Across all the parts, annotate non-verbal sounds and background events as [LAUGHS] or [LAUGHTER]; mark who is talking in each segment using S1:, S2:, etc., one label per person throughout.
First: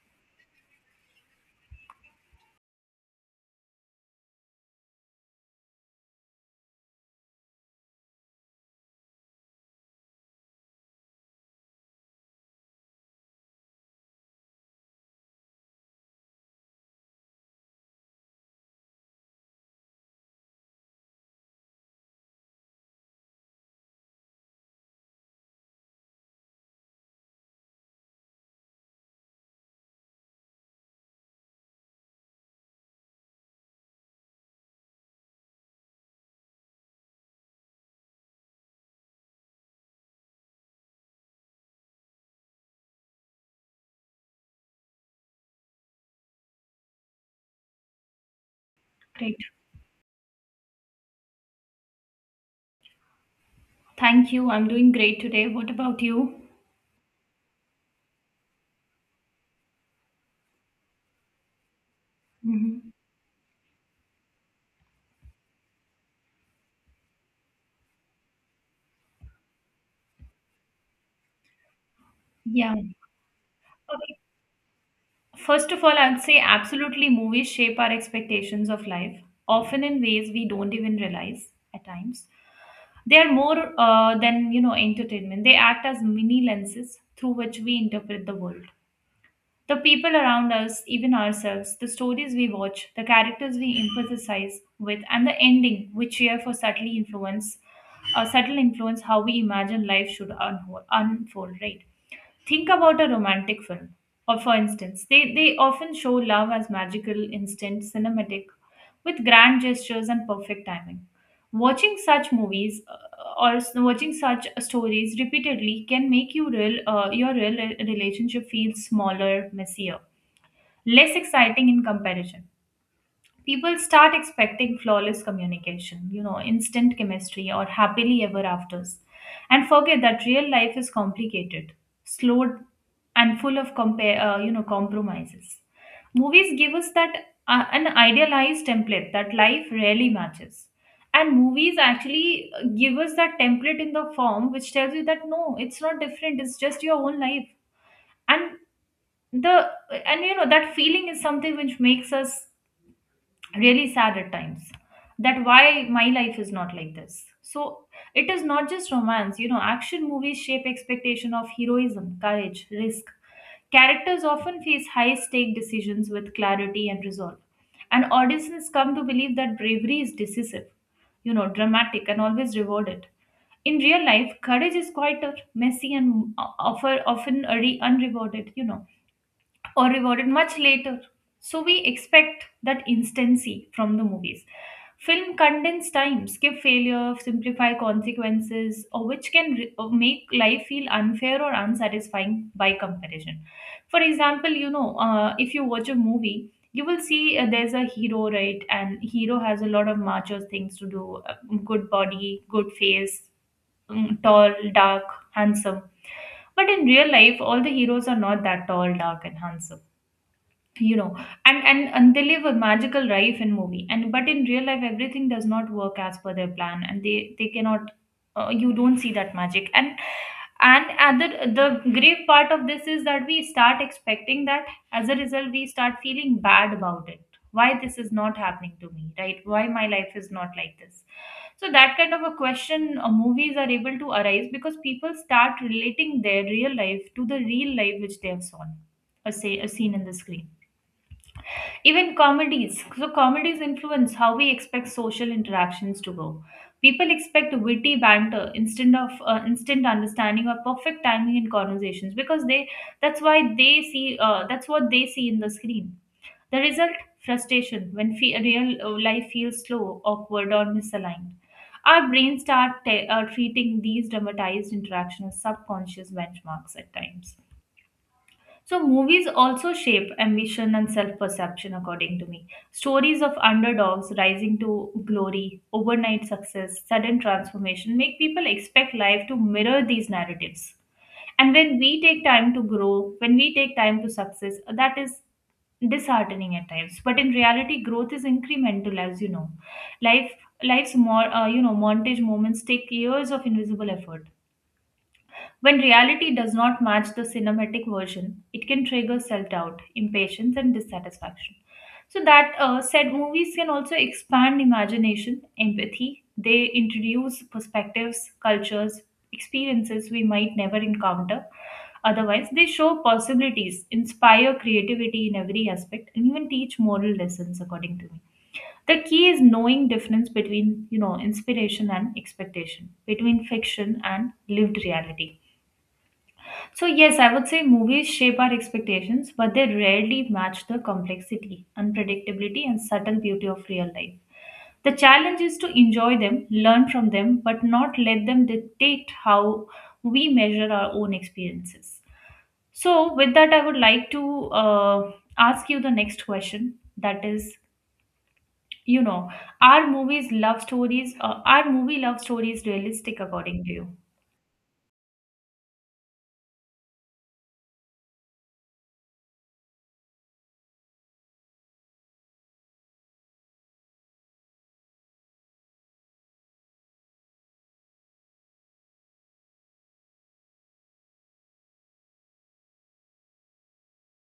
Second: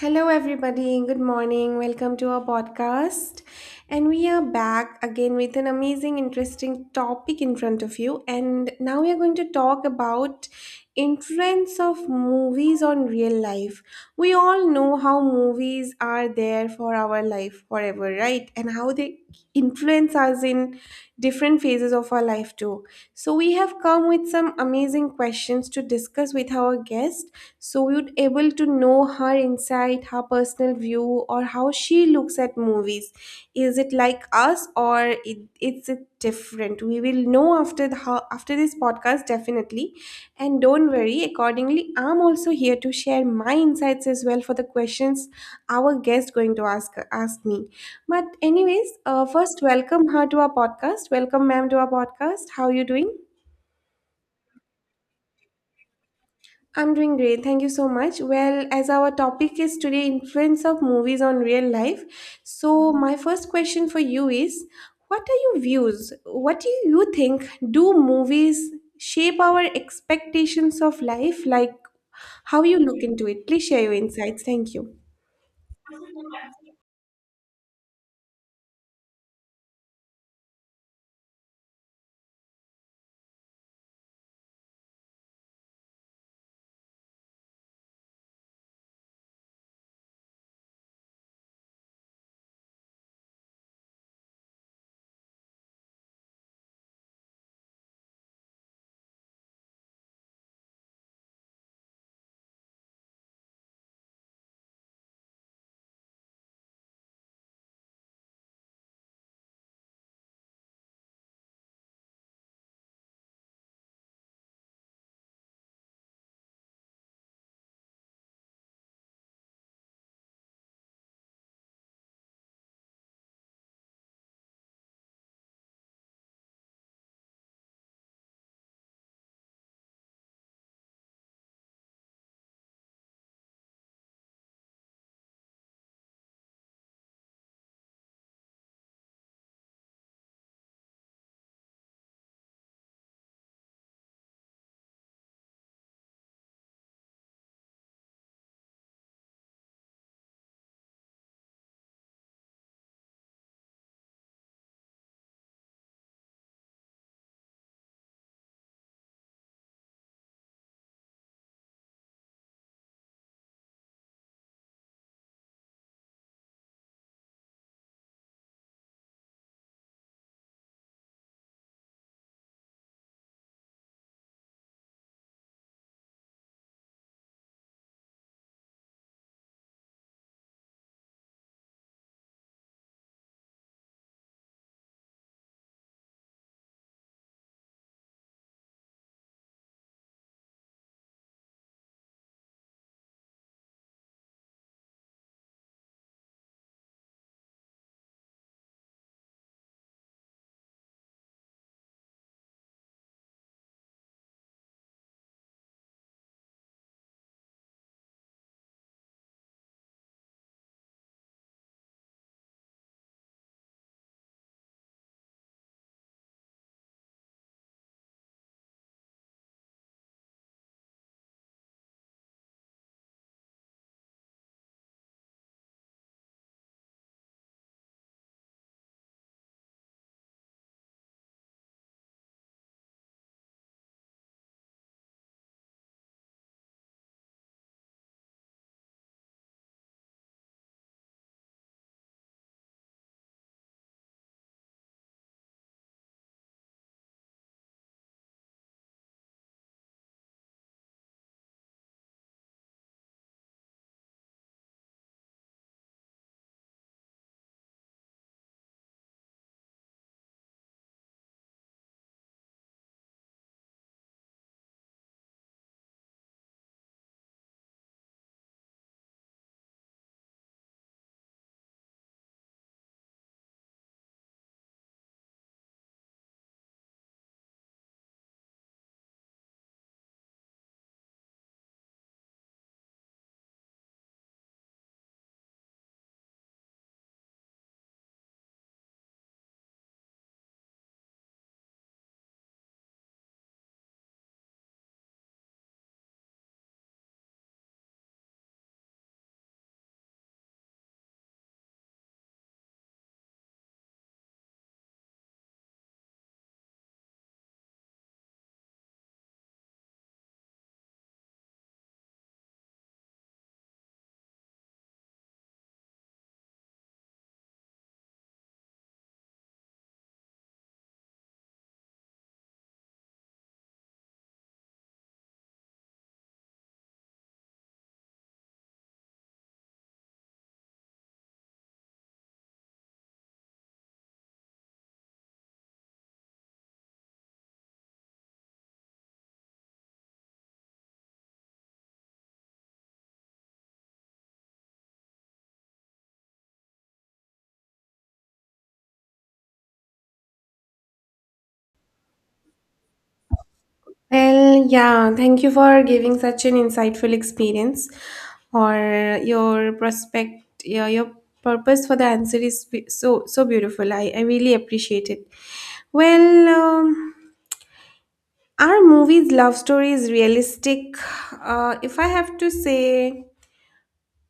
S1: Hello, everybody. Good morning. Welcome to our podcast. And we are back again with an amazing, interesting topic in front of you. And now we are going to talk about influence of movies on real life. We all know how movies are there for our life forever, right? And how they influence us in different phases of our life too. So we have come with some amazing questions to discuss with our guest so we would able to know her insight, her personal view or how she looks at movies. Is it like us or it's it different we will know after the how after this podcast, definitely, and don't worry, accordingly I'm also here to share my insights as well for the questions our guest going to ask me. But anyways,
S2: Great.
S1: first welcome her to our podcast. Welcome, ma'am, to our podcast. How are you doing?
S2: Thank you. I'm doing great today. What about you?
S1: I'm doing great. Thank you so much. Well, as our topic is today influence of movies on real life.
S2: hmm
S1: So, my first question for you is what are your views? What do you think, do movies shape our expectations of life, like how
S2: Yeah.
S1: you look into it? Please share your
S2: Okay.
S1: insights. Thank you.
S2: First of all, I'd say absolutely movies shape our expectations of life, often in ways we don't even realize at times. They are more than, you know, entertainment. They act as mini lenses through which we interpret the world. The people around us, even ourselves, the stories we watch, the characters we empathize with, and the ending we cheer for subtly influence, subtle influence how we imagine life should unfold, right? Think about a romantic film, or for instance, they often show love as magical, instant, cinematic, with grand gestures and perfect timing. Watching such stories repeatedly can make your real relationship feel smaller, messier, less exciting in comparison. People start expecting flawless communication, you know, instant chemistry or happily ever afters, and forget that real life is complicated, slow, and full of compromises. Movies give us that an idealized template that life rarely matches. And movies actually give us that template in the form which tells you that no, it's not different, it's just your own life. And the and you know that feeling is something which makes us really sad at times, that why my life is not like this. So it is not just romance, you know, action movies shape expectation of heroism, courage, risk. Characters often face high stake decisions with clarity and resolve, and audiences come to believe that bravery is decisive, you know, dramatic and always rewarded. In real life courage is quite messy and unrewarded, you know, or rewarded much later. So we expect that instancy from the movies. Film condense time, skip failure, simplify consequences, or which can re- or make life feel unfair or unsatisfying by comparison. For example, you know, if you watch a movie, you will see there's a hero, right? And hero has a lot of macho things to do: good body, good face, tall, dark, handsome. But in real life, all the heroes are not that tall, dark, and handsome, you know. And they live a magical life in movie, and but in real life everything does not work as per their plan and they cannot, you don't see that magic. And other the grave part of this is that we start expecting that. As a result we start feeling bad about it: why this is not happening to me, right? Why my life is not like this? So that kind of a question movies are able to arise, because people start relating their real life to the real life which they have seen, a, say, a scene in the screen. Even comedies. So, comedies influence how we expect social interactions to go. People expect witty banter, instant understanding, or perfect timing in conversations, because they that's why they see that's what they see in the screen. The result, frustration when fe- real life feels slow, awkward, or misaligned. Our brains start treating these dramatized interactions as subconscious benchmarks at times. So, movies also shape ambition and self perception, according to me. Stories of underdogs rising to glory, overnight success, sudden transformation make people expect life to mirror these narratives. And when we take time to grow, when we take time to success, that is disheartening at times. But in reality, growth is incremental, as you know. Life, Life's more, montage moments take years of invisible effort. When reality does not match the cinematic version, it can trigger self doubt, impatience, and dissatisfaction. So, that said, movies can also expand imagination, empathy. They introduce perspectives, cultures, experiences we might never encounter. Otherwise, they show possibilities, inspire creativity in every aspect, and even teach moral lessons, according to me. The key is knowing difference between, you know, inspiration and expectation, between fiction and lived reality. So, yes, I would say movies shape our expectations, but they rarely match the complexity, unpredictability, and subtle beauty of real life. The challenge is to enjoy them, learn from them, but not let them dictate how we measure our own experiences. So, with that, I would like to ask you the next question, that is, you know, are movie love stories realistic according to you?
S1: Well, yeah, thank you for giving such an insightful experience or your prospect. Yeah, your purpose for the answer is so so beautiful. I really appreciate it. Well, are movies love story is realistic? If I have to say,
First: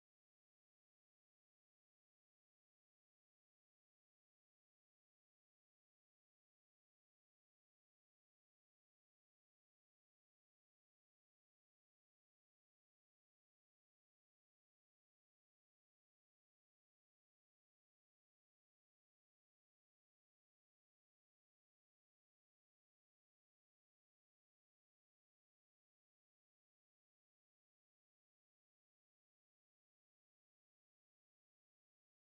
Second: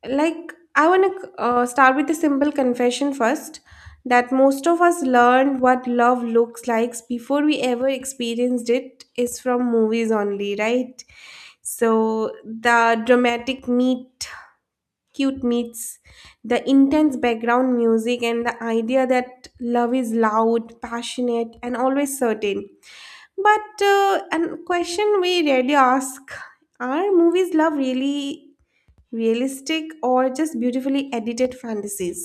S1: like I want to start with a simple confession first, that most of us learned what love looks like before we ever experienced it is from movies only, right? So the dramatic meet cute meets the intense background music and the idea that love is loud, passionate, and always certain. But a question we rarely ask, are movies love really realistic or just beautifully edited fantasies?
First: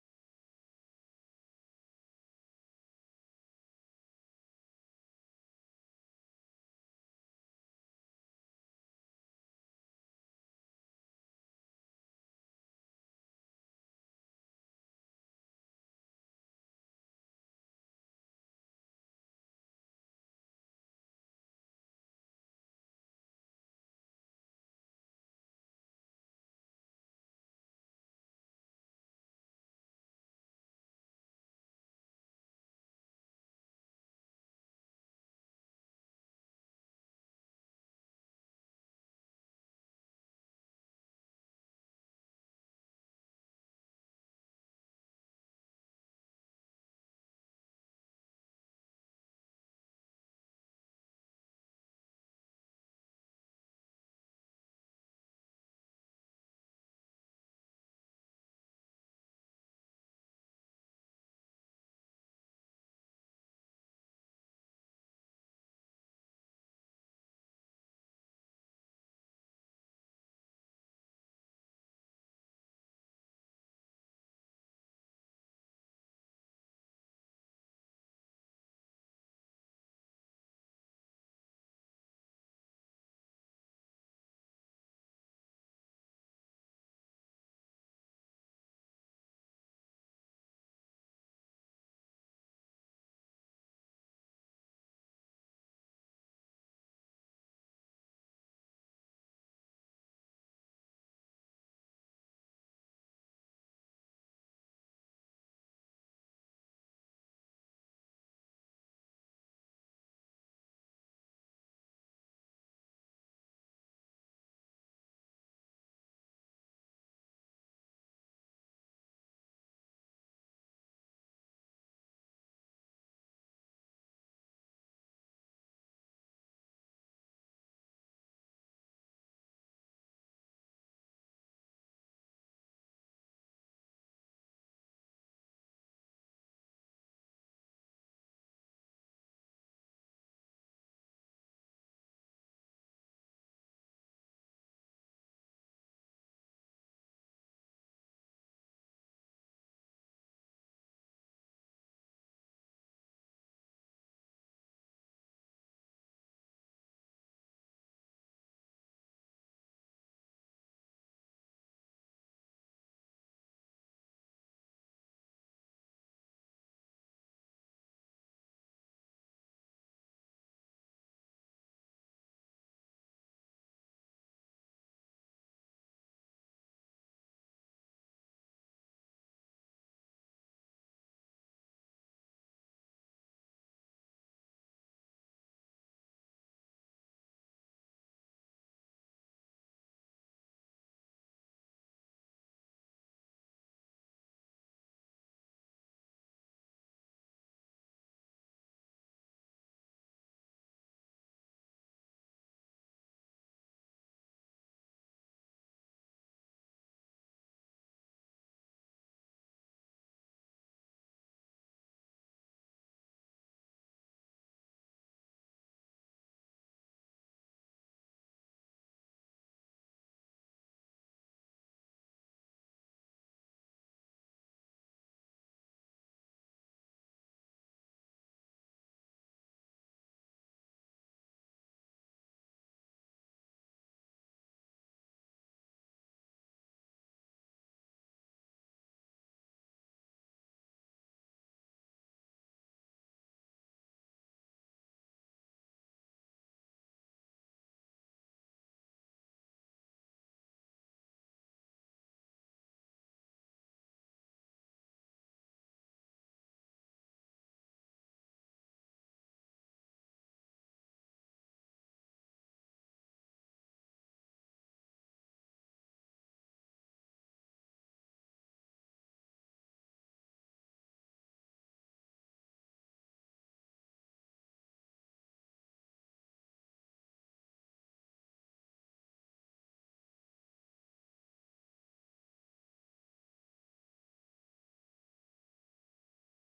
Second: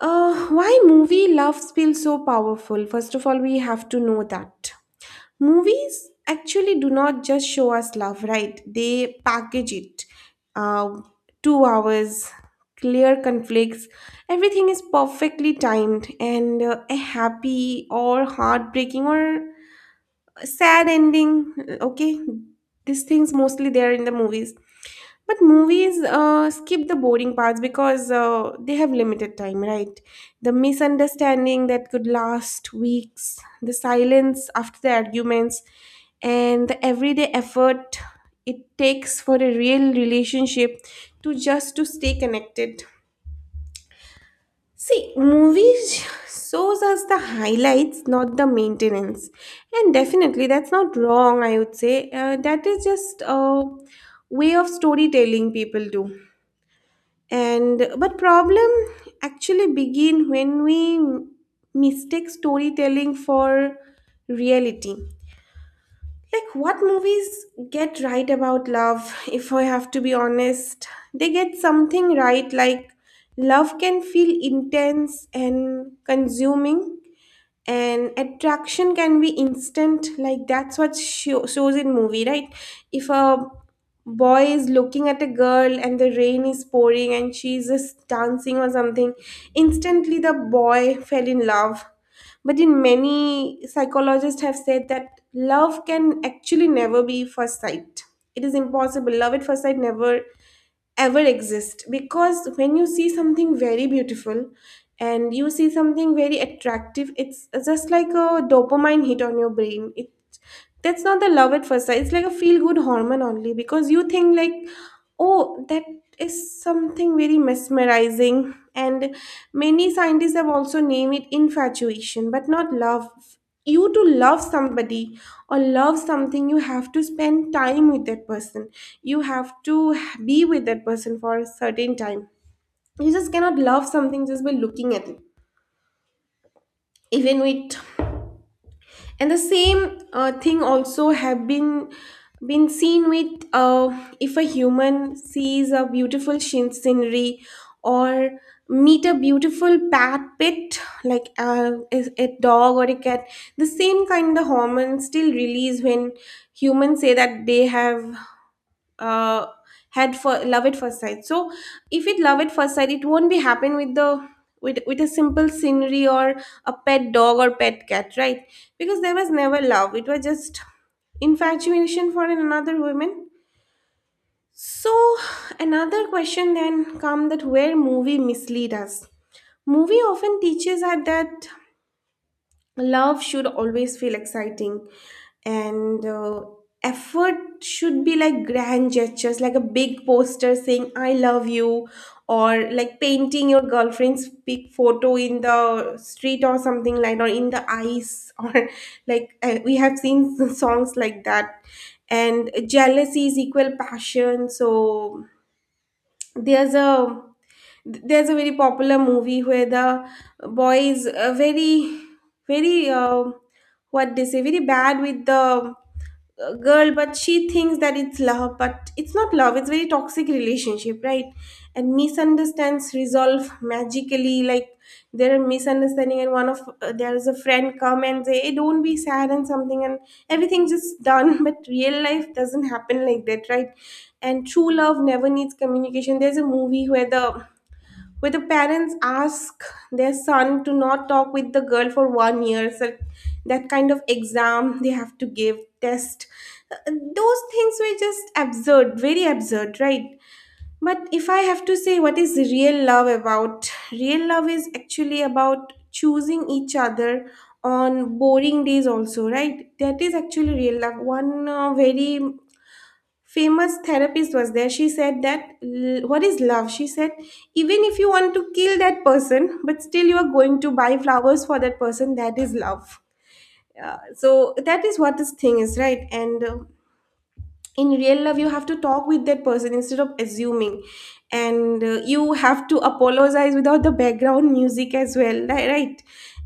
S1: Why movie loves feel so powerful? First of all, we have to know that movies actually do not just show us love, right? They package it. Uh, 2 hours, clear conflicts, everything is perfectly timed, and a happy or heartbreaking or sad ending. Okay, these things mostly there in the movies. But movies skip the boring parts because they have limited time, right? The misunderstanding that could last weeks, the silence after the arguments, and the everyday effort it takes for a real relationship to just to stay connected. See, movies shows us the highlights, not the maintenance. And definitely, that's not wrong, I would say. That is just a way of storytelling people do. And but problem actually begin when we mistake storytelling for reality. Like what movies get right about love, if I have to be honest, they get something right, like love can feel intense and consuming, and attraction can be instant, like that's what shows in movie, right? If a boy is looking at a girl and the rain is pouring and she's just dancing or something, instantly the boy fell in love. But in, many psychologists have said that love can actually never be first sight. It is impossible. Love at first sight never ever exist, because when you see something very beautiful and you see something very attractive, it's just like a dopamine hit on your brain. It that's not the love at first sight. It's like a feel good hormone only, because you think like, oh, that is something very mesmerizing. And many scientists have also named it infatuation, but not love. You to love somebody or love something, you have to spend time with that person. You have to be with that person for a certain time. You just cannot love something just by looking at it. Even with, and the same thing also have been seen with, if a human sees a beautiful scenery or meet a beautiful pet like, is a dog or a cat, the same kind of hormones still release when humans say that they have uh, had for love at first sight. So if it love at first sight, it won't be happen with the with a simple scenery or a pet dog or pet cat, right? Because there was never love, it was just infatuation for another woman. So another question then come, that where movie mislead us. Movie often teaches us that love should always feel exciting, and effort should be like grand gestures, like a big poster saying I love you, or like painting your girlfriend's big photo in the street or something like or in the ice [LAUGHS] or like, we have seen [LAUGHS] songs like that. And jealousy is equal passion. So there's a, there's a very popular movie where the boy is very very what they say, very bad with the girl, but she thinks that it's love, but it's not love, it's very toxic relationship, right? And misunderstands resolve magically, like there are misunderstanding and one of there is a friend come and say hey don't be sad and something, and everything just done [LAUGHS] but real life doesn't happen like that, right? And true love never needs communication. There's a movie where the parents ask their son to not talk with the girl for 1 year. So that kind of exam they have to give, test. Uh, those things were just absurd, very absurd, right? But if I have to say what is real love about, real love is actually about choosing each other on boring days also, right? That is actually real love. One very famous therapist was there, she said that, what is love. She said, even if you want to kill that person, but still you are going to buy flowers for that person, that is love. Uh, so that is what this thing is, right? And in real love you have to talk with that person instead of assuming. And you have to apologize without the background music as well, right?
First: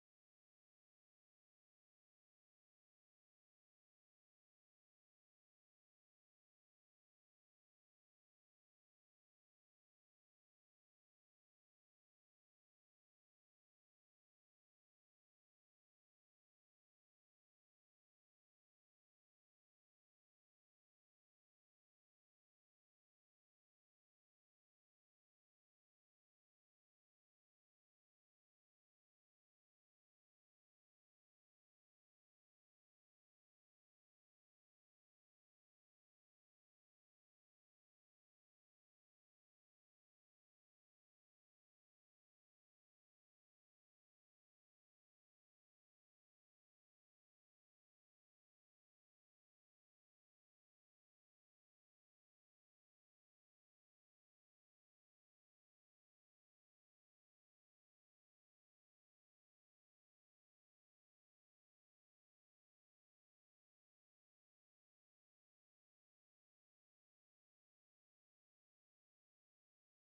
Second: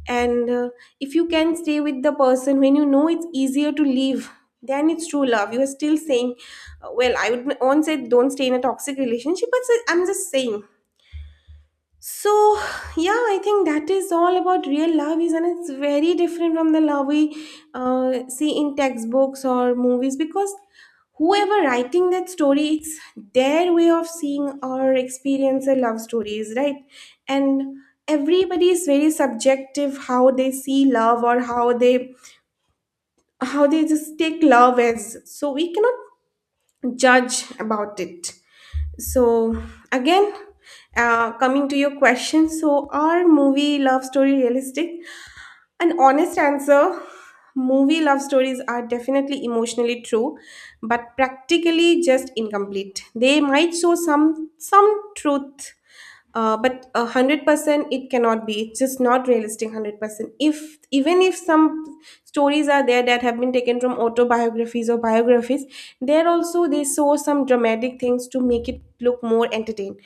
S1: And if you can stay with the person when you know it's easier to leave, then it's true love. You are still saying, well I would won't say don't stay in a toxic relationship, but I'm just saying. So, yeah, I think that is all about real love is, and it's very different from the love we see in textbooks or movies, because whoever writing that story, it's their way of seeing or experience a love stories, right? And everybody is very subjective how they see love, or how they just take love as. So we cannot judge about it. So, again, coming to your question, so are movie love story realistic? An honest answer, movie love stories are definitely emotionally true, but practically just incomplete. They might show some truth, but 100% it cannot be. It's just not realistic 100%. If even if some stories are there that have been taken from autobiographies or biographies, there also they saw some dramatic things to make it look more entertaining.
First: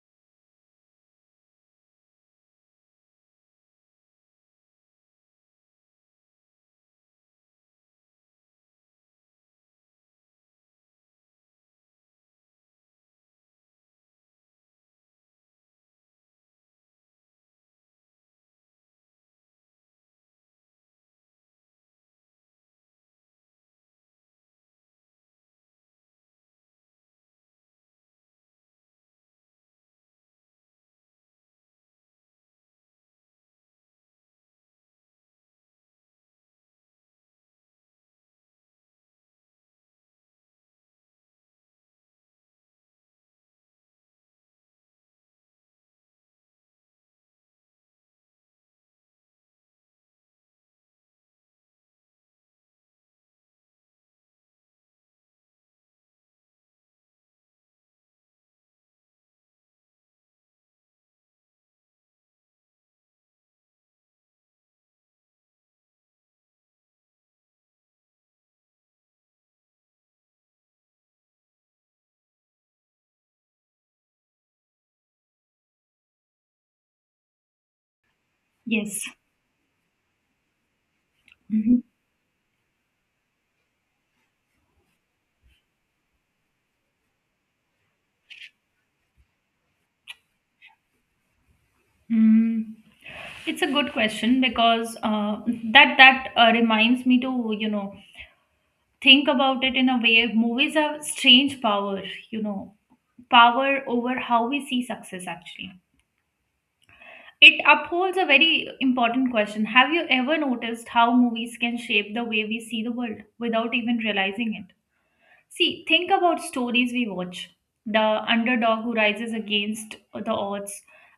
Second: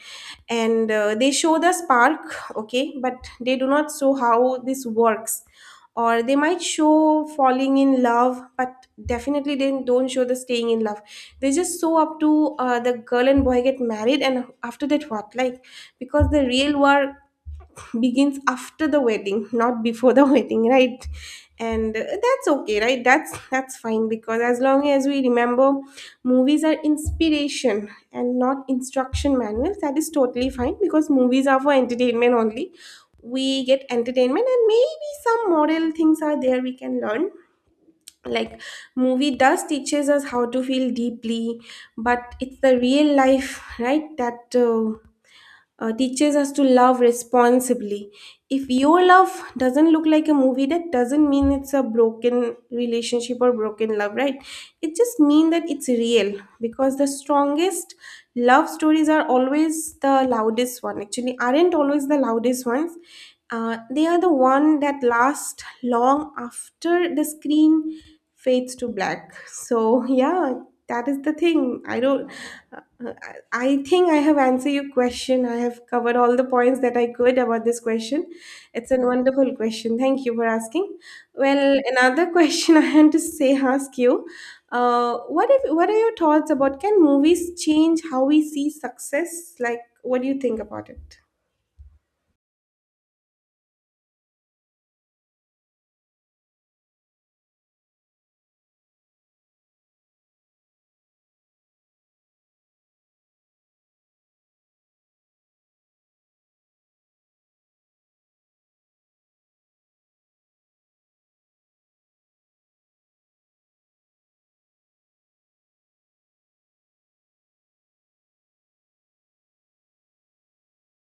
S1: And they show the spark, okay, but they do not show how this works, or they might show falling in love, but definitely they don't show the staying in love. They just show up to the girl and boy get married, and after that what, like, because the real work begins after the wedding, not before the [LAUGHS] wedding, right? And that's okay, right? That's fine, because as long as we remember movies are inspiration and not instruction manuals, that is totally fine. Because movies are for entertainment only, we get entertainment, and maybe some moral things are there we can learn. Like movie does teaches us how to feel deeply, but it's the real life, right, that teaches us to love responsibly. If your love doesn't look like a movie, that doesn't mean it's a broken relationship or broken love, right? It just means that it's real. Because the strongest love stories are always the loudest one. Actually, aren't always the loudest ones. They are the one that last long after the screen fades to black. So yeah, that is the thing. I don't. Uh, uh, I I think I have answered your question. I have covered all the points that I could about this question. It's a
S2: Yes.
S1: wonderful question. Thank you for asking. Well,
S2: Mhm.
S1: another [LAUGHS] question I had to say ask you. What if? What are your thoughts about? Can movies change how we see success? Like, what do you think about it?
S2: Mm. It's a good question because that that reminds me to, you know, think about it in a way. Movies have strange power, you know, power over how we see success. Actually, it upholds a very important question. Have you ever noticed how movies can shape the way we see the world without even realizing it? See, think about stories we watch. The underdog who rises against the odds,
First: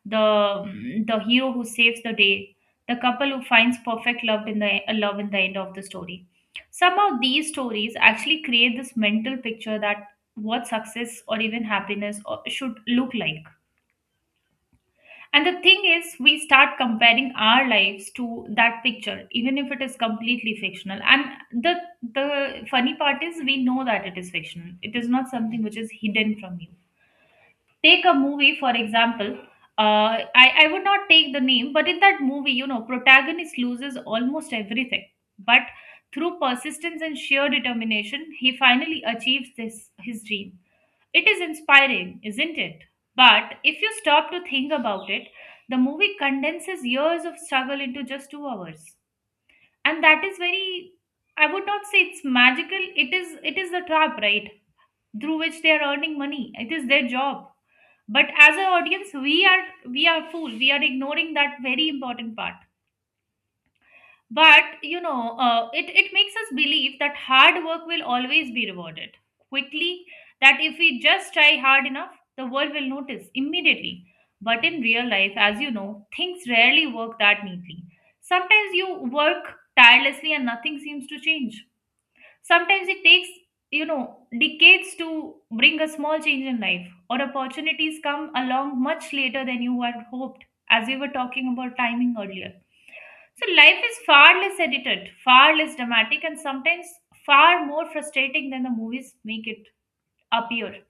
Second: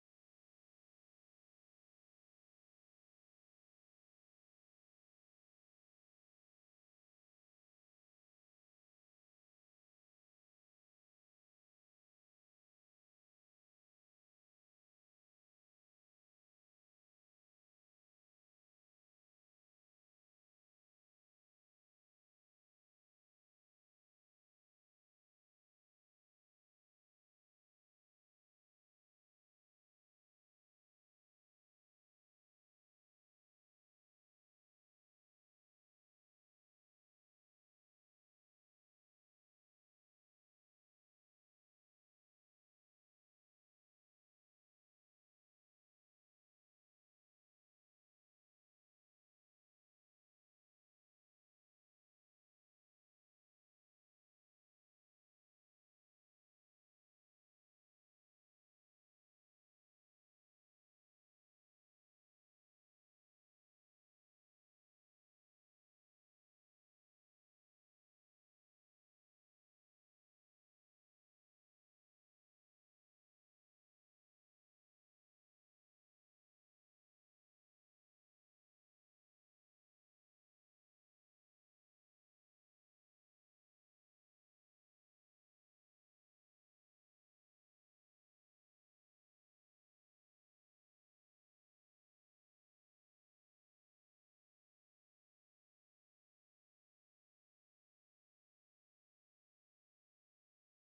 S2: the hero who saves the day, the couple who finds perfect love in the end of the story. Somehow these stories actually create this mental picture that what success or even happiness or- should look like. And the thing is, we start comparing our lives to that picture, even if it is completely fictional. And the the funny part is, we know that it is fictional. It is not something which is hidden from you. Take a movie, for example. Uh, I would not take the name, but in that movie, you know, protagonist loses almost everything, but through persistence and sheer determination, he finally achieves this his dream. It is inspiring, isn't it? But if you stop to think about it, the movie condenses years of struggle into just 2 hours. And that is very, I would not say it's magical, it is the trap, right? Through which they are earning money. It is their job. But as an audience, we are fool. We are ignoring that very important part. But you know, it makes us believe that hard work will always be rewarded quickly, that if we just try hard enough the world will notice immediately. But in real life, as you know, things rarely work that neatly. Sometimes you work tirelessly and nothing seems to change. Sometimes it takes, you know, decades to bring a small change in life, or opportunities come along much later than you had hoped, as we were talking about timing earlier. So life is far less edited, far less dramatic, and sometimes far more frustrating than the movies make it appear.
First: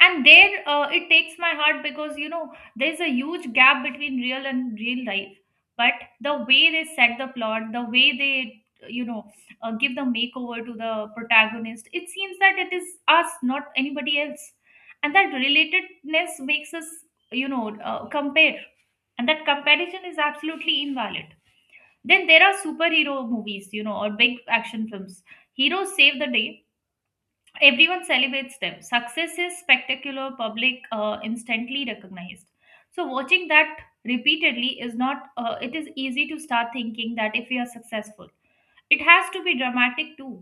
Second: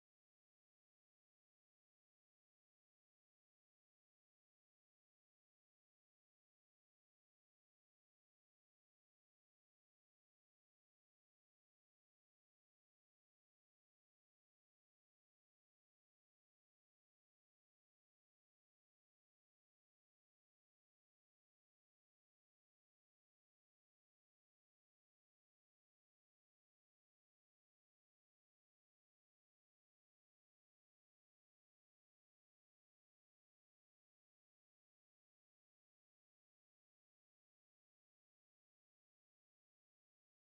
S2: And there it takes my heart because, you know, there's a huge gap between real and real life. But the way they set the plot, the way they, you know, give the makeover to the protagonist, it seems that it is us, not anybody else, and that relatedness makes us, you know, compare, and that comparison is absolutely invalid. Then there are superhero movies, you know, or big action films. Heroes save the day, everyone celebrates them, success is spectacular, public instantly recognized. So watching that repeatedly, is not it is easy to start thinking that if we are successful, it has to be dramatic too,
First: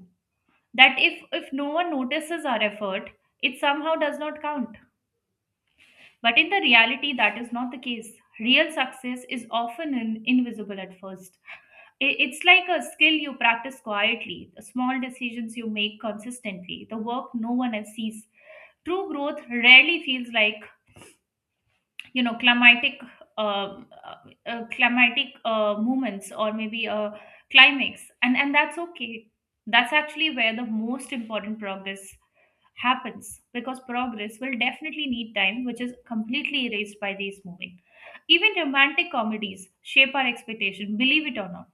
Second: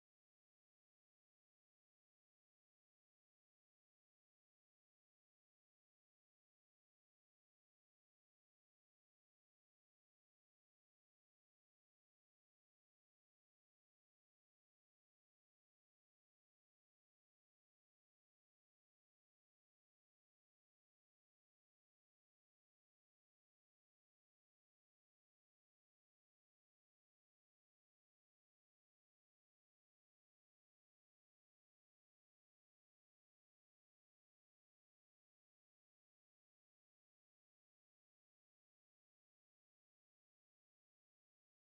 S2: that if no one notices our effort, it somehow does not count. But in the reality that is not the case. Real success is often invisible at first. It's like a skill you practice quietly, the small decisions you make consistently, the work no one else sees. True growth rarely feels like, you know, um, uh, climatic movements, or maybe a climax, and that's okay. That's actually where the most important progress happens, because progress will definitely need time, which is completely erased by these moving. Even romantic comedies shape our expectation, believe it or not.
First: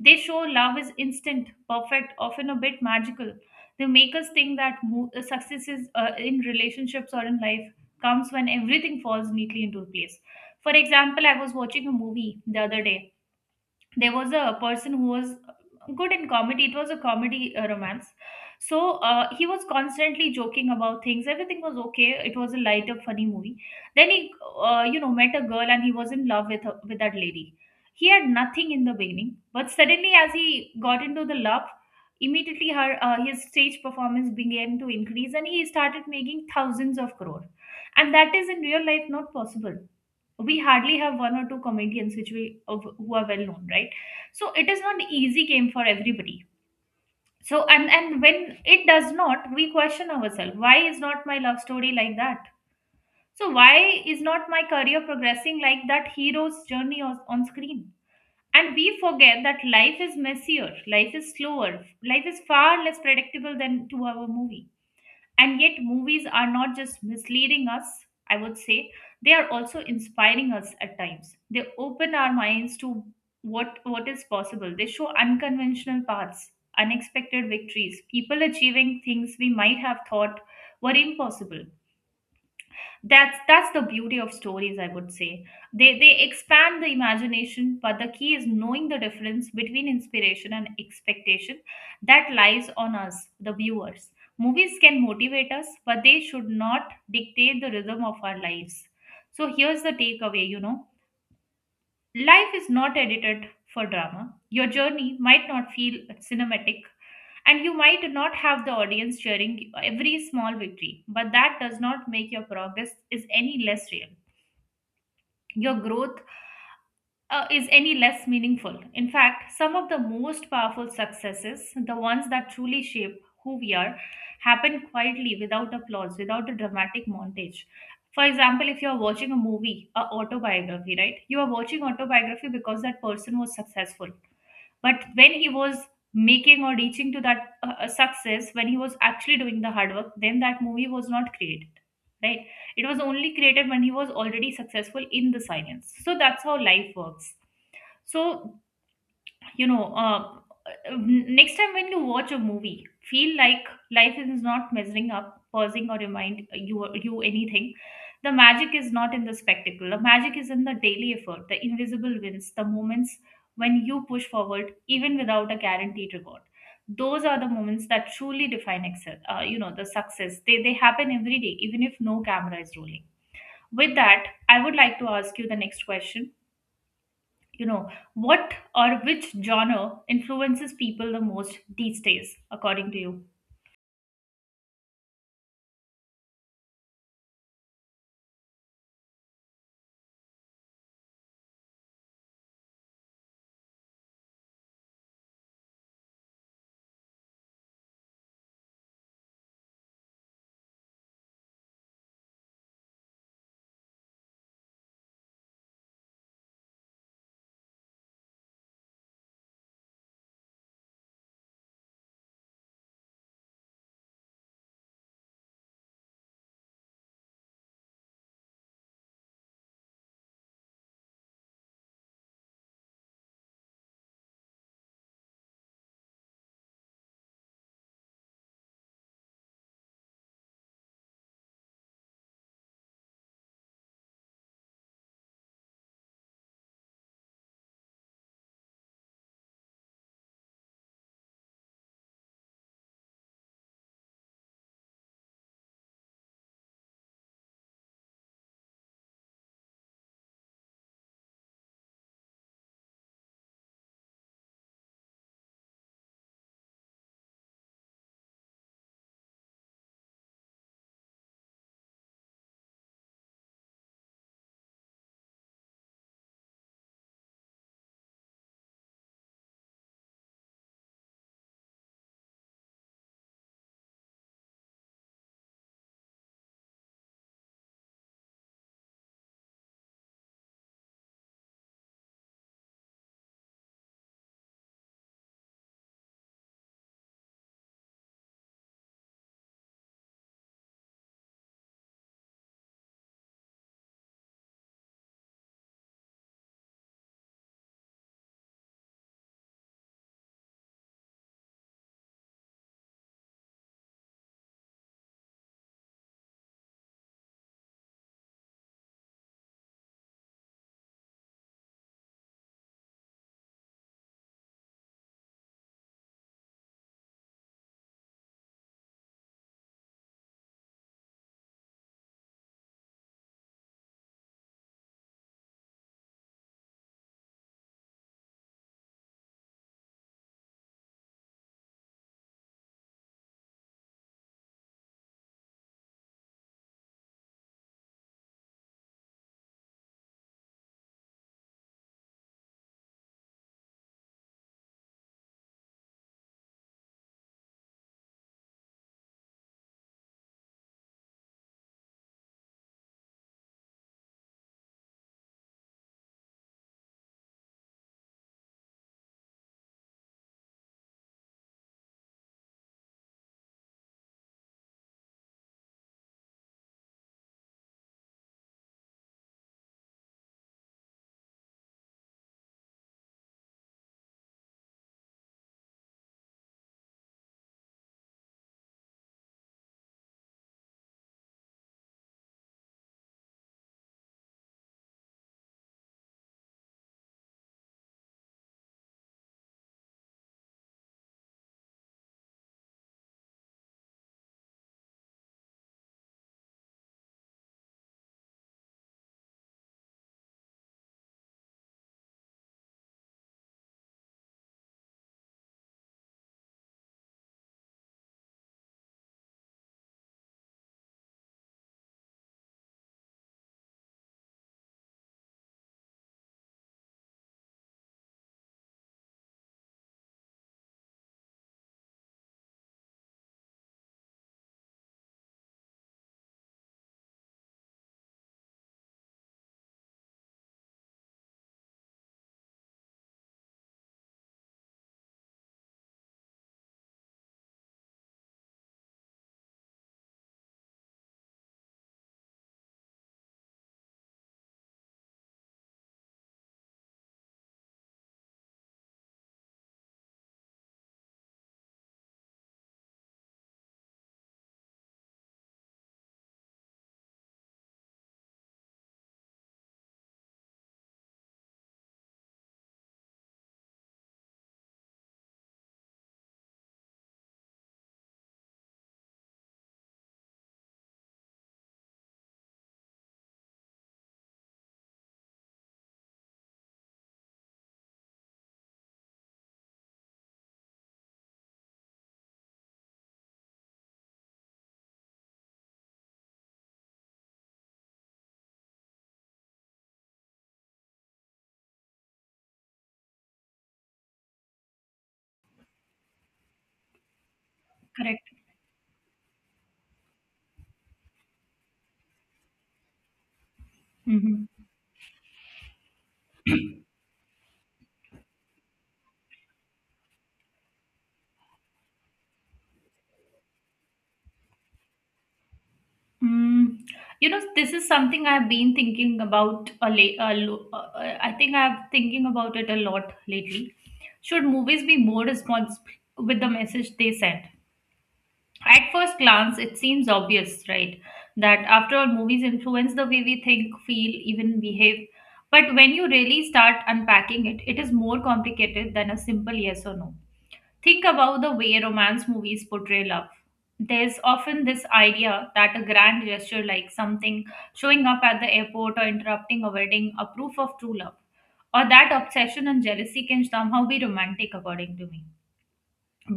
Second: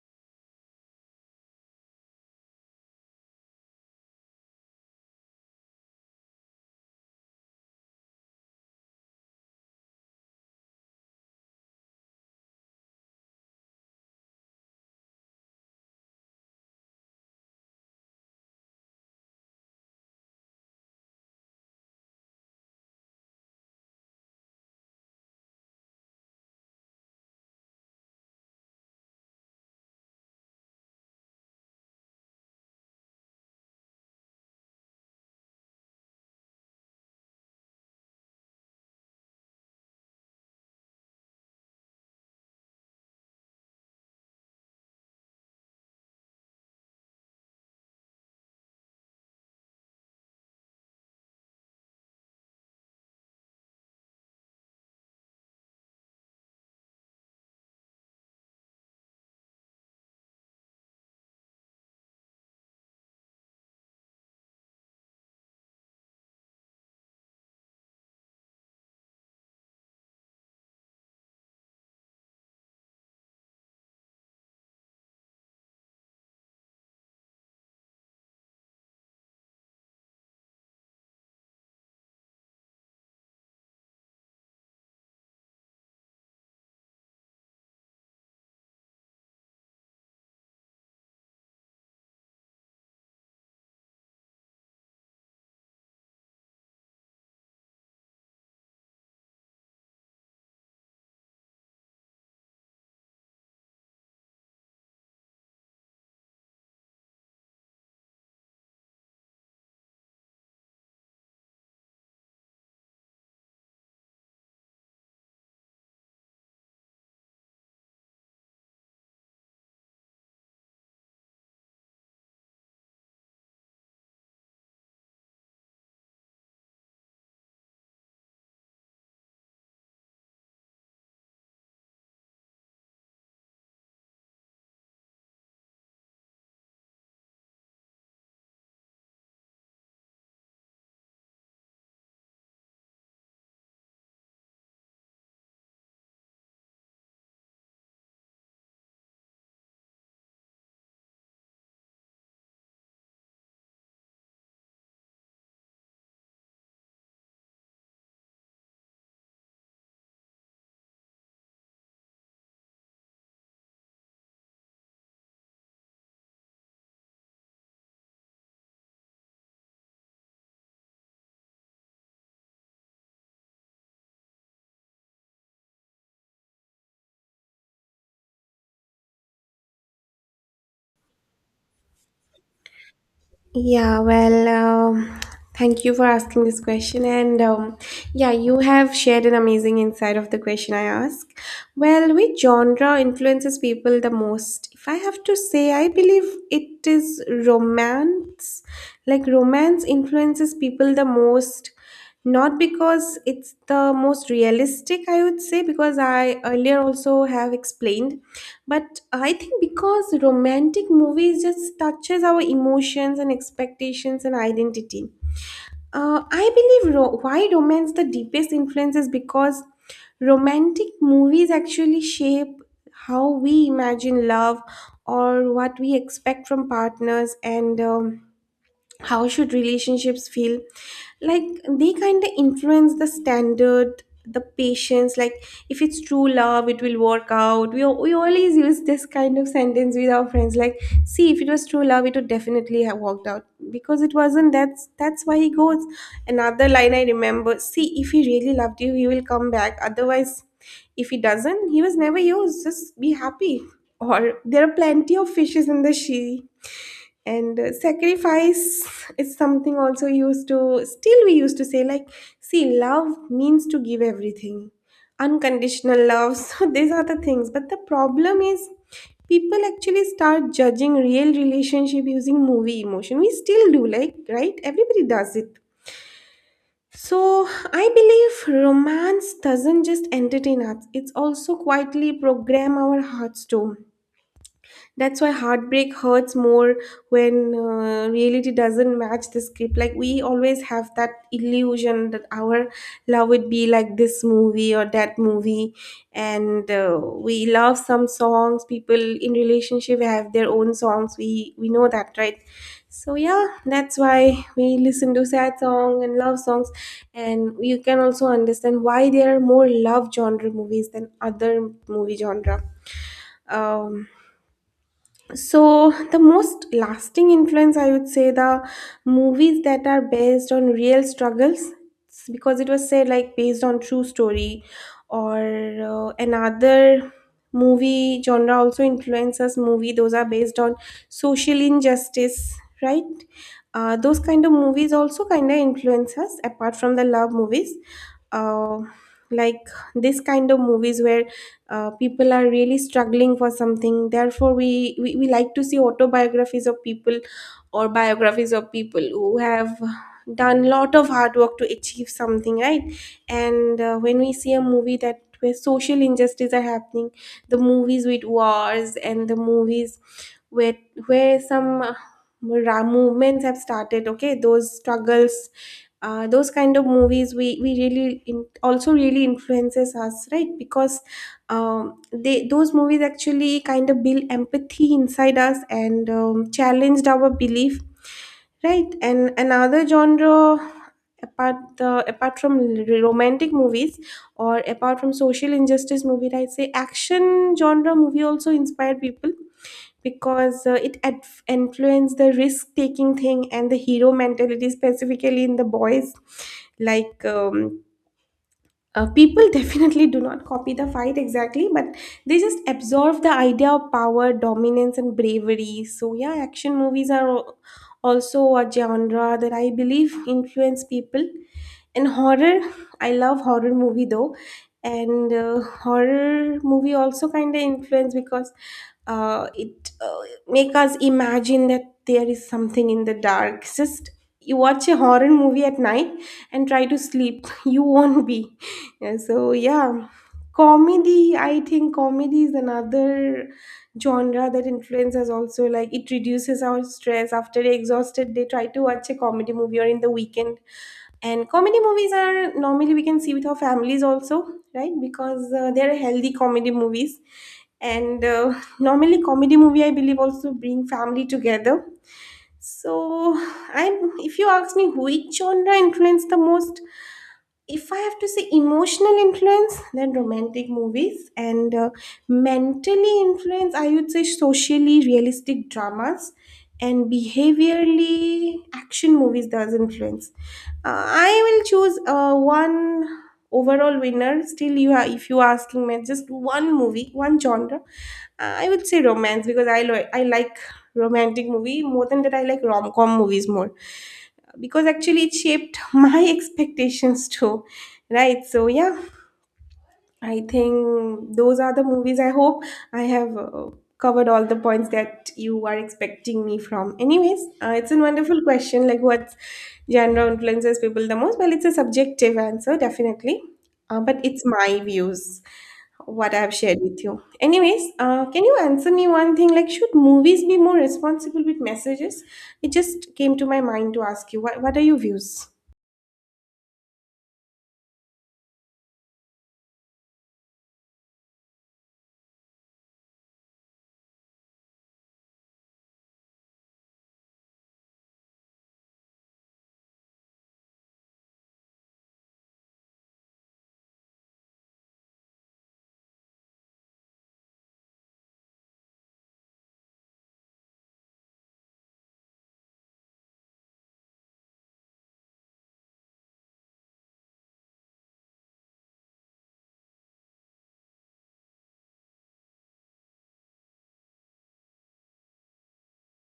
S2: They show love is instant, perfect, often a bit magical. They make us think that successes in relationships or in life comes when everything falls neatly into place. For example, I was watching a movie the other day. There was a person who was good in comedy. It was a comedy romance. So he was constantly joking about things. Everything was okay. It was a light up funny movie. Then he met a girl, and he was in love with her, with that lady. He had nothing in the beginning, but suddenly, as he got into the love, immediately her his stage performance began to increase, and he started making thousands of crore. And that is in real life not possible. We hardly have one or two comedians who are well known, right? So it is not easy game for everybody. So, and when it does not, we question ourselves, why is not my love story like that? So why is not my career progressing like that hero's journey on screen? And we forget that life is messier, life is slower, life is far less predictable than 2-hour movie. And yet, movies are not just misleading us, I would say, they are also inspiring us at times. They open our minds to what is possible. They show unconventional paths, unexpected victories, people achieving things we might have thought were impossible. That's the beauty of stories, I would say. They expand the imagination, but the key is knowing the difference between inspiration and expectation. That lies on us, the viewers. Movies can motivate us, but they should not dictate the rhythm of our lives. So here's the takeaway. Life is not edited for drama. Your journey might not feel cinematic, and you might not have the audience cheering every small victory, but that does not make your progress is any less real. Your growth is any less meaningful. In fact, some of the most powerful successes, the ones that truly shape who we are, happen quietly, without applause, without a dramatic montage. For example, if you are watching a movie, a autobiography, right? You are watching autobiography because that person was successful. But when he was making or reaching to that success, when he was actually doing the hard work, then that movie was not created, right? It was only created when he was already successful in the silence. So that's how life works. So, you know, uh, next time when you watch a movie, feel like life is not measuring up, pausing, or remind you anything. The magic is not in the spectacle. The magic is in the daily effort, the invisible wins, the moments when you push forward even without a guaranteed reward. Those are the moments that truly define the success. They happen every day, even if no camera is rolling. With that, I would like to ask you the next question you know what or which genre influences people the most these days, according to you?
S1: Yeah, well, thank you for asking this question. And yeah, you have shared an amazing insight of the question I ask. Well, which genre influences people the most? If I have to say, I believe it is romance. Like, romance influences people the most, not because it's the most realistic, I would say, because I earlier also have explained, but I think because romantic movies just touches our emotions and expectations and identity. I believe why romance the deepest influence is because romantic movies actually shape how we imagine love or what we expect from partners, and how should relationships feel like. They kind of influence the standard, the patience, like if it's true love it will work out. We always use this kind of sentence with our friends, like, see, if it was true love it would definitely have worked out because it wasn't. That's why he goes another line I remember, see, if he really loved you he will come back, otherwise if he doesn't he was never yours, just be happy. Or there are plenty of fishes in the sea. And sacrifice is something also used to, still we used to say, like, see, love means to give everything, unconditional love. [LAUGHS] So these are the things, but the problem is people actually start judging real relationship using movie emotion. We still do, like, right, everybody does it. So I believe romance doesn't just entertain us, it's also quietly program our hearts too. That's why heartbreak hurts more when reality doesn't match the script. Like, we always have that illusion that our love would be like this movie or that movie, and we love some songs. People in relationship have their own songs. We know that, right? So yeah, that's why we listen to sad song and love songs, and you can also understand why there are more love genre movies than other movie genre. Um, so the most lasting influence, I would say, the movies that are based on real struggles, because it was said, like, based on true story. Or another movie genre also influences movie, those are based on social injustice, right? Those kind of movies also kind of influence us apart from the love movies. uh, like, this kind of movies where people are really struggling for something, therefore we like to see autobiographies of people or biographies of people who have done lot of hard work to achieve something, right? And when we see a movie that where social injustices are happening, the movies with wars and the movies where some movements have started, okay, those struggles. Those kind of movies we really in, also really influences us, right? Because they, those movies actually kind of build empathy inside us and challenged our belief, right? And another genre, apart from romantic movies or apart from social injustice movie, I say action genre movie also inspired people because it adf influenced the risk taking thing and the hero mentality, specifically in the boys, like people [LAUGHS] definitely do not copy the fight exactly, but they just absorb the idea of power, dominance and bravery. So yeah, action movies are also a genre that I believe influence people. And horror, I love horror movie though. And horror movie also kind of influence because it make us imagine that there is something in the dark. Just you watch a horror movie at night and try to sleep, [LAUGHS] you won't be. Yeah, so yeah, comedy. I think comedy is another genre that influences also, like it reduces our stress after exhausted. They try to watch a comedy movie or in the weekend. And comedy movies are normally we can see with our families also, right? Because they are healthy comedy movies. And normally comedy movie I believe also bring family together. So, I'm, if you ask me which genre influenced the most, if I have to say emotional influence, then romantic movies, and mentally influence, I would say socially realistic dramas, and behaviorally action movies does influence. I will choose one overall winner. Still, you are, if you are asking me just one movie, one genre. I would say romance because I I like romantic movie, more than that I like rom-com movies more because actually it shaped [LAUGHS] my expectations too, right? So yeah, I think those are the movies. I hope I have covered all the points that you are expecting me from. Anyways, it's a
S2: Correct.
S1: wonderful question, like what genre influences people the most? Well, it's a subjective answer, definitely. But it's
S2: Hmm.
S1: my views, what I've shared with you. Anyways, can you answer me one thing? Like, should movies be more responsible with messages? It just came to my mind to ask you. What are your views?
S2: Mm, this is something I've been thinking about a la- a lo- I think I'm thinking about it a lot lately. Should movies be more responsible with the message they send? At first glance, it seems obvious, right? That after all, movies influence the way we think, feel, even behave. But when you really start unpacking it, it is more complicated than a simple yes or no. Think about the way romance movies portray love. There's often this idea that a grand gesture, like something showing up at the airport or interrupting a wedding, are proof of true love, or that obsession and jealousy can somehow be romantic, according to me.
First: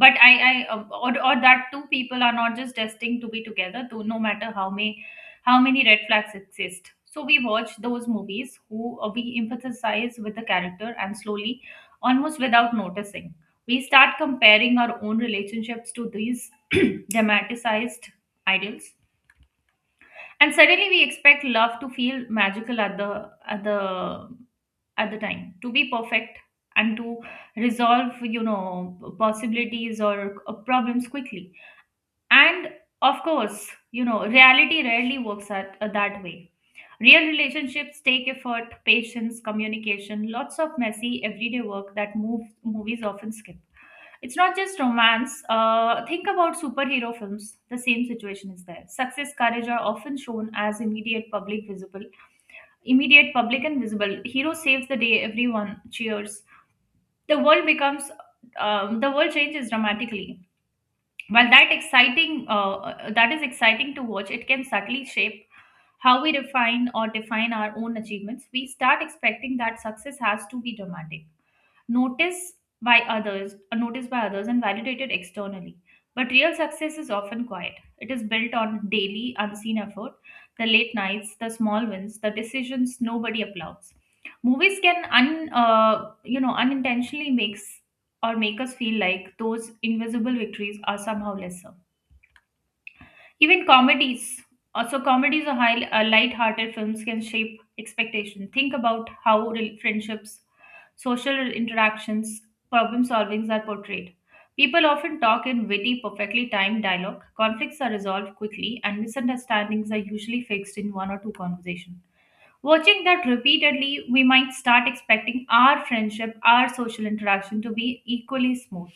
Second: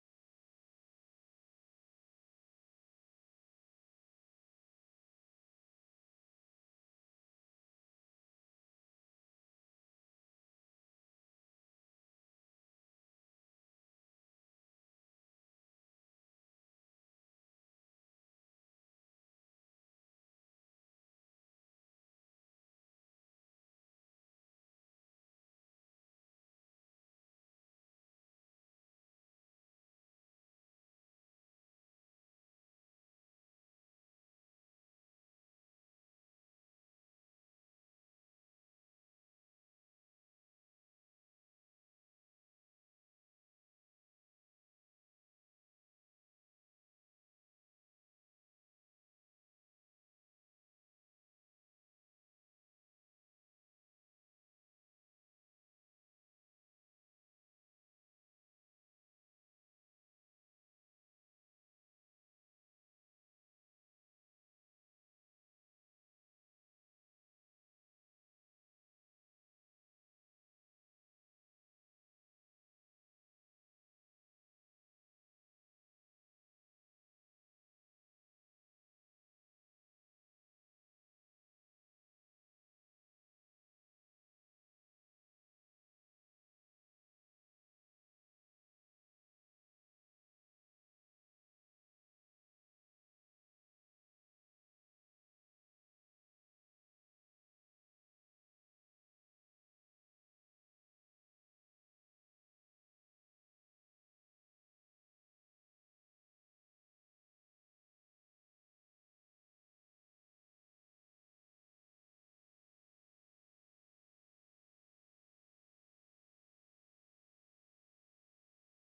S2: But or that two people are not just destined to be together, though, no matter how many red flags exist. So we watch those movies, who we emphasize with the character, and slowly, almost without noticing, we start comparing our own relationships to these [CLEARS THROAT] dramatized ideals. And suddenly we expect love to feel magical at the at the time, to be perfect, and to resolve possibilities or problems quickly. And of course, reality rarely works that way. Real relationships take effort, patience, communication, lots of messy everyday work that movies often skip. It's not just romance. Think about superhero films. The same situation is there. Success, courage are often shown as immediate public immediate public and visible. Hero saves the day. Everyone cheers. The world the world changes dramatically. That is exciting to watch. It can subtly shape how we refine or define our own achievements. We start expecting that success has to be dramatic, noticed noticed by others, and validated externally. But real success is often quiet. It is built on daily, unseen effort, the late nights, the small wins, the decisions nobody applauds. Movies can unintentionally make us feel like those invisible victories are somehow lesser. Even comedies, also comedies or light-hearted films can shape expectation. Think about how friendships, social interactions, problem solvings are portrayed. People often talk in witty, perfectly timed dialogue. Conflicts are resolved quickly, and misunderstandings are usually fixed in one or two conversations. Watching that repeatedly, we might start expecting our friendship, our social interaction to be equally smooth.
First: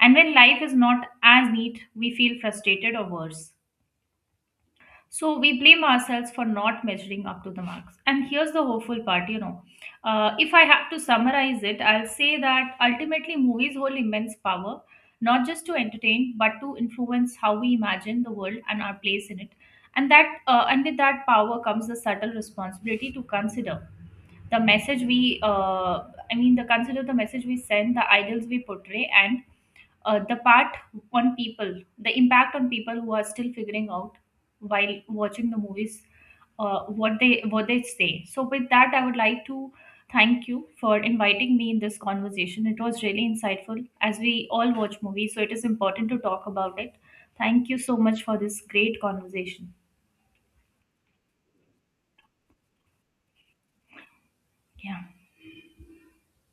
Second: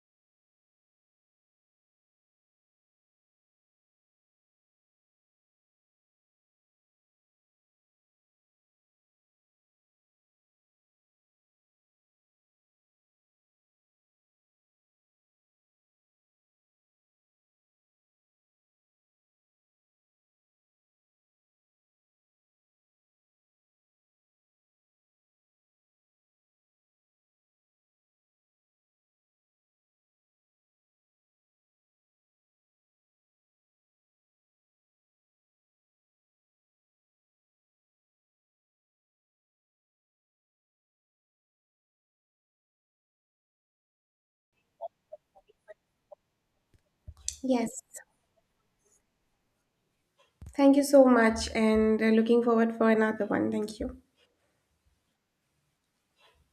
S2: And when life is not as neat, we feel frustrated or worse. So we blame ourselves for not measuring up to the marks. And here's the hopeful part. If I have to summarize it, I'll say that ultimately movies hold immense power, not just to entertain, but to influence how we imagine the world and our place in it. And with that power comes the subtle responsibility to consider the message I mean, the consider the message we send, the ideals we portray, and uh, the part the impact on people who are still figuring out while watching the movies, what they say. So with that, I would like to thank you for inviting me in this conversation. It was really insightful, as we all watch movies, so it is important to talk about it. Thank you
S1: Yes.
S2: so much for this great conversation.
S1: Thank you so much, and looking forward for another one. Thank you.
S2: Yeah.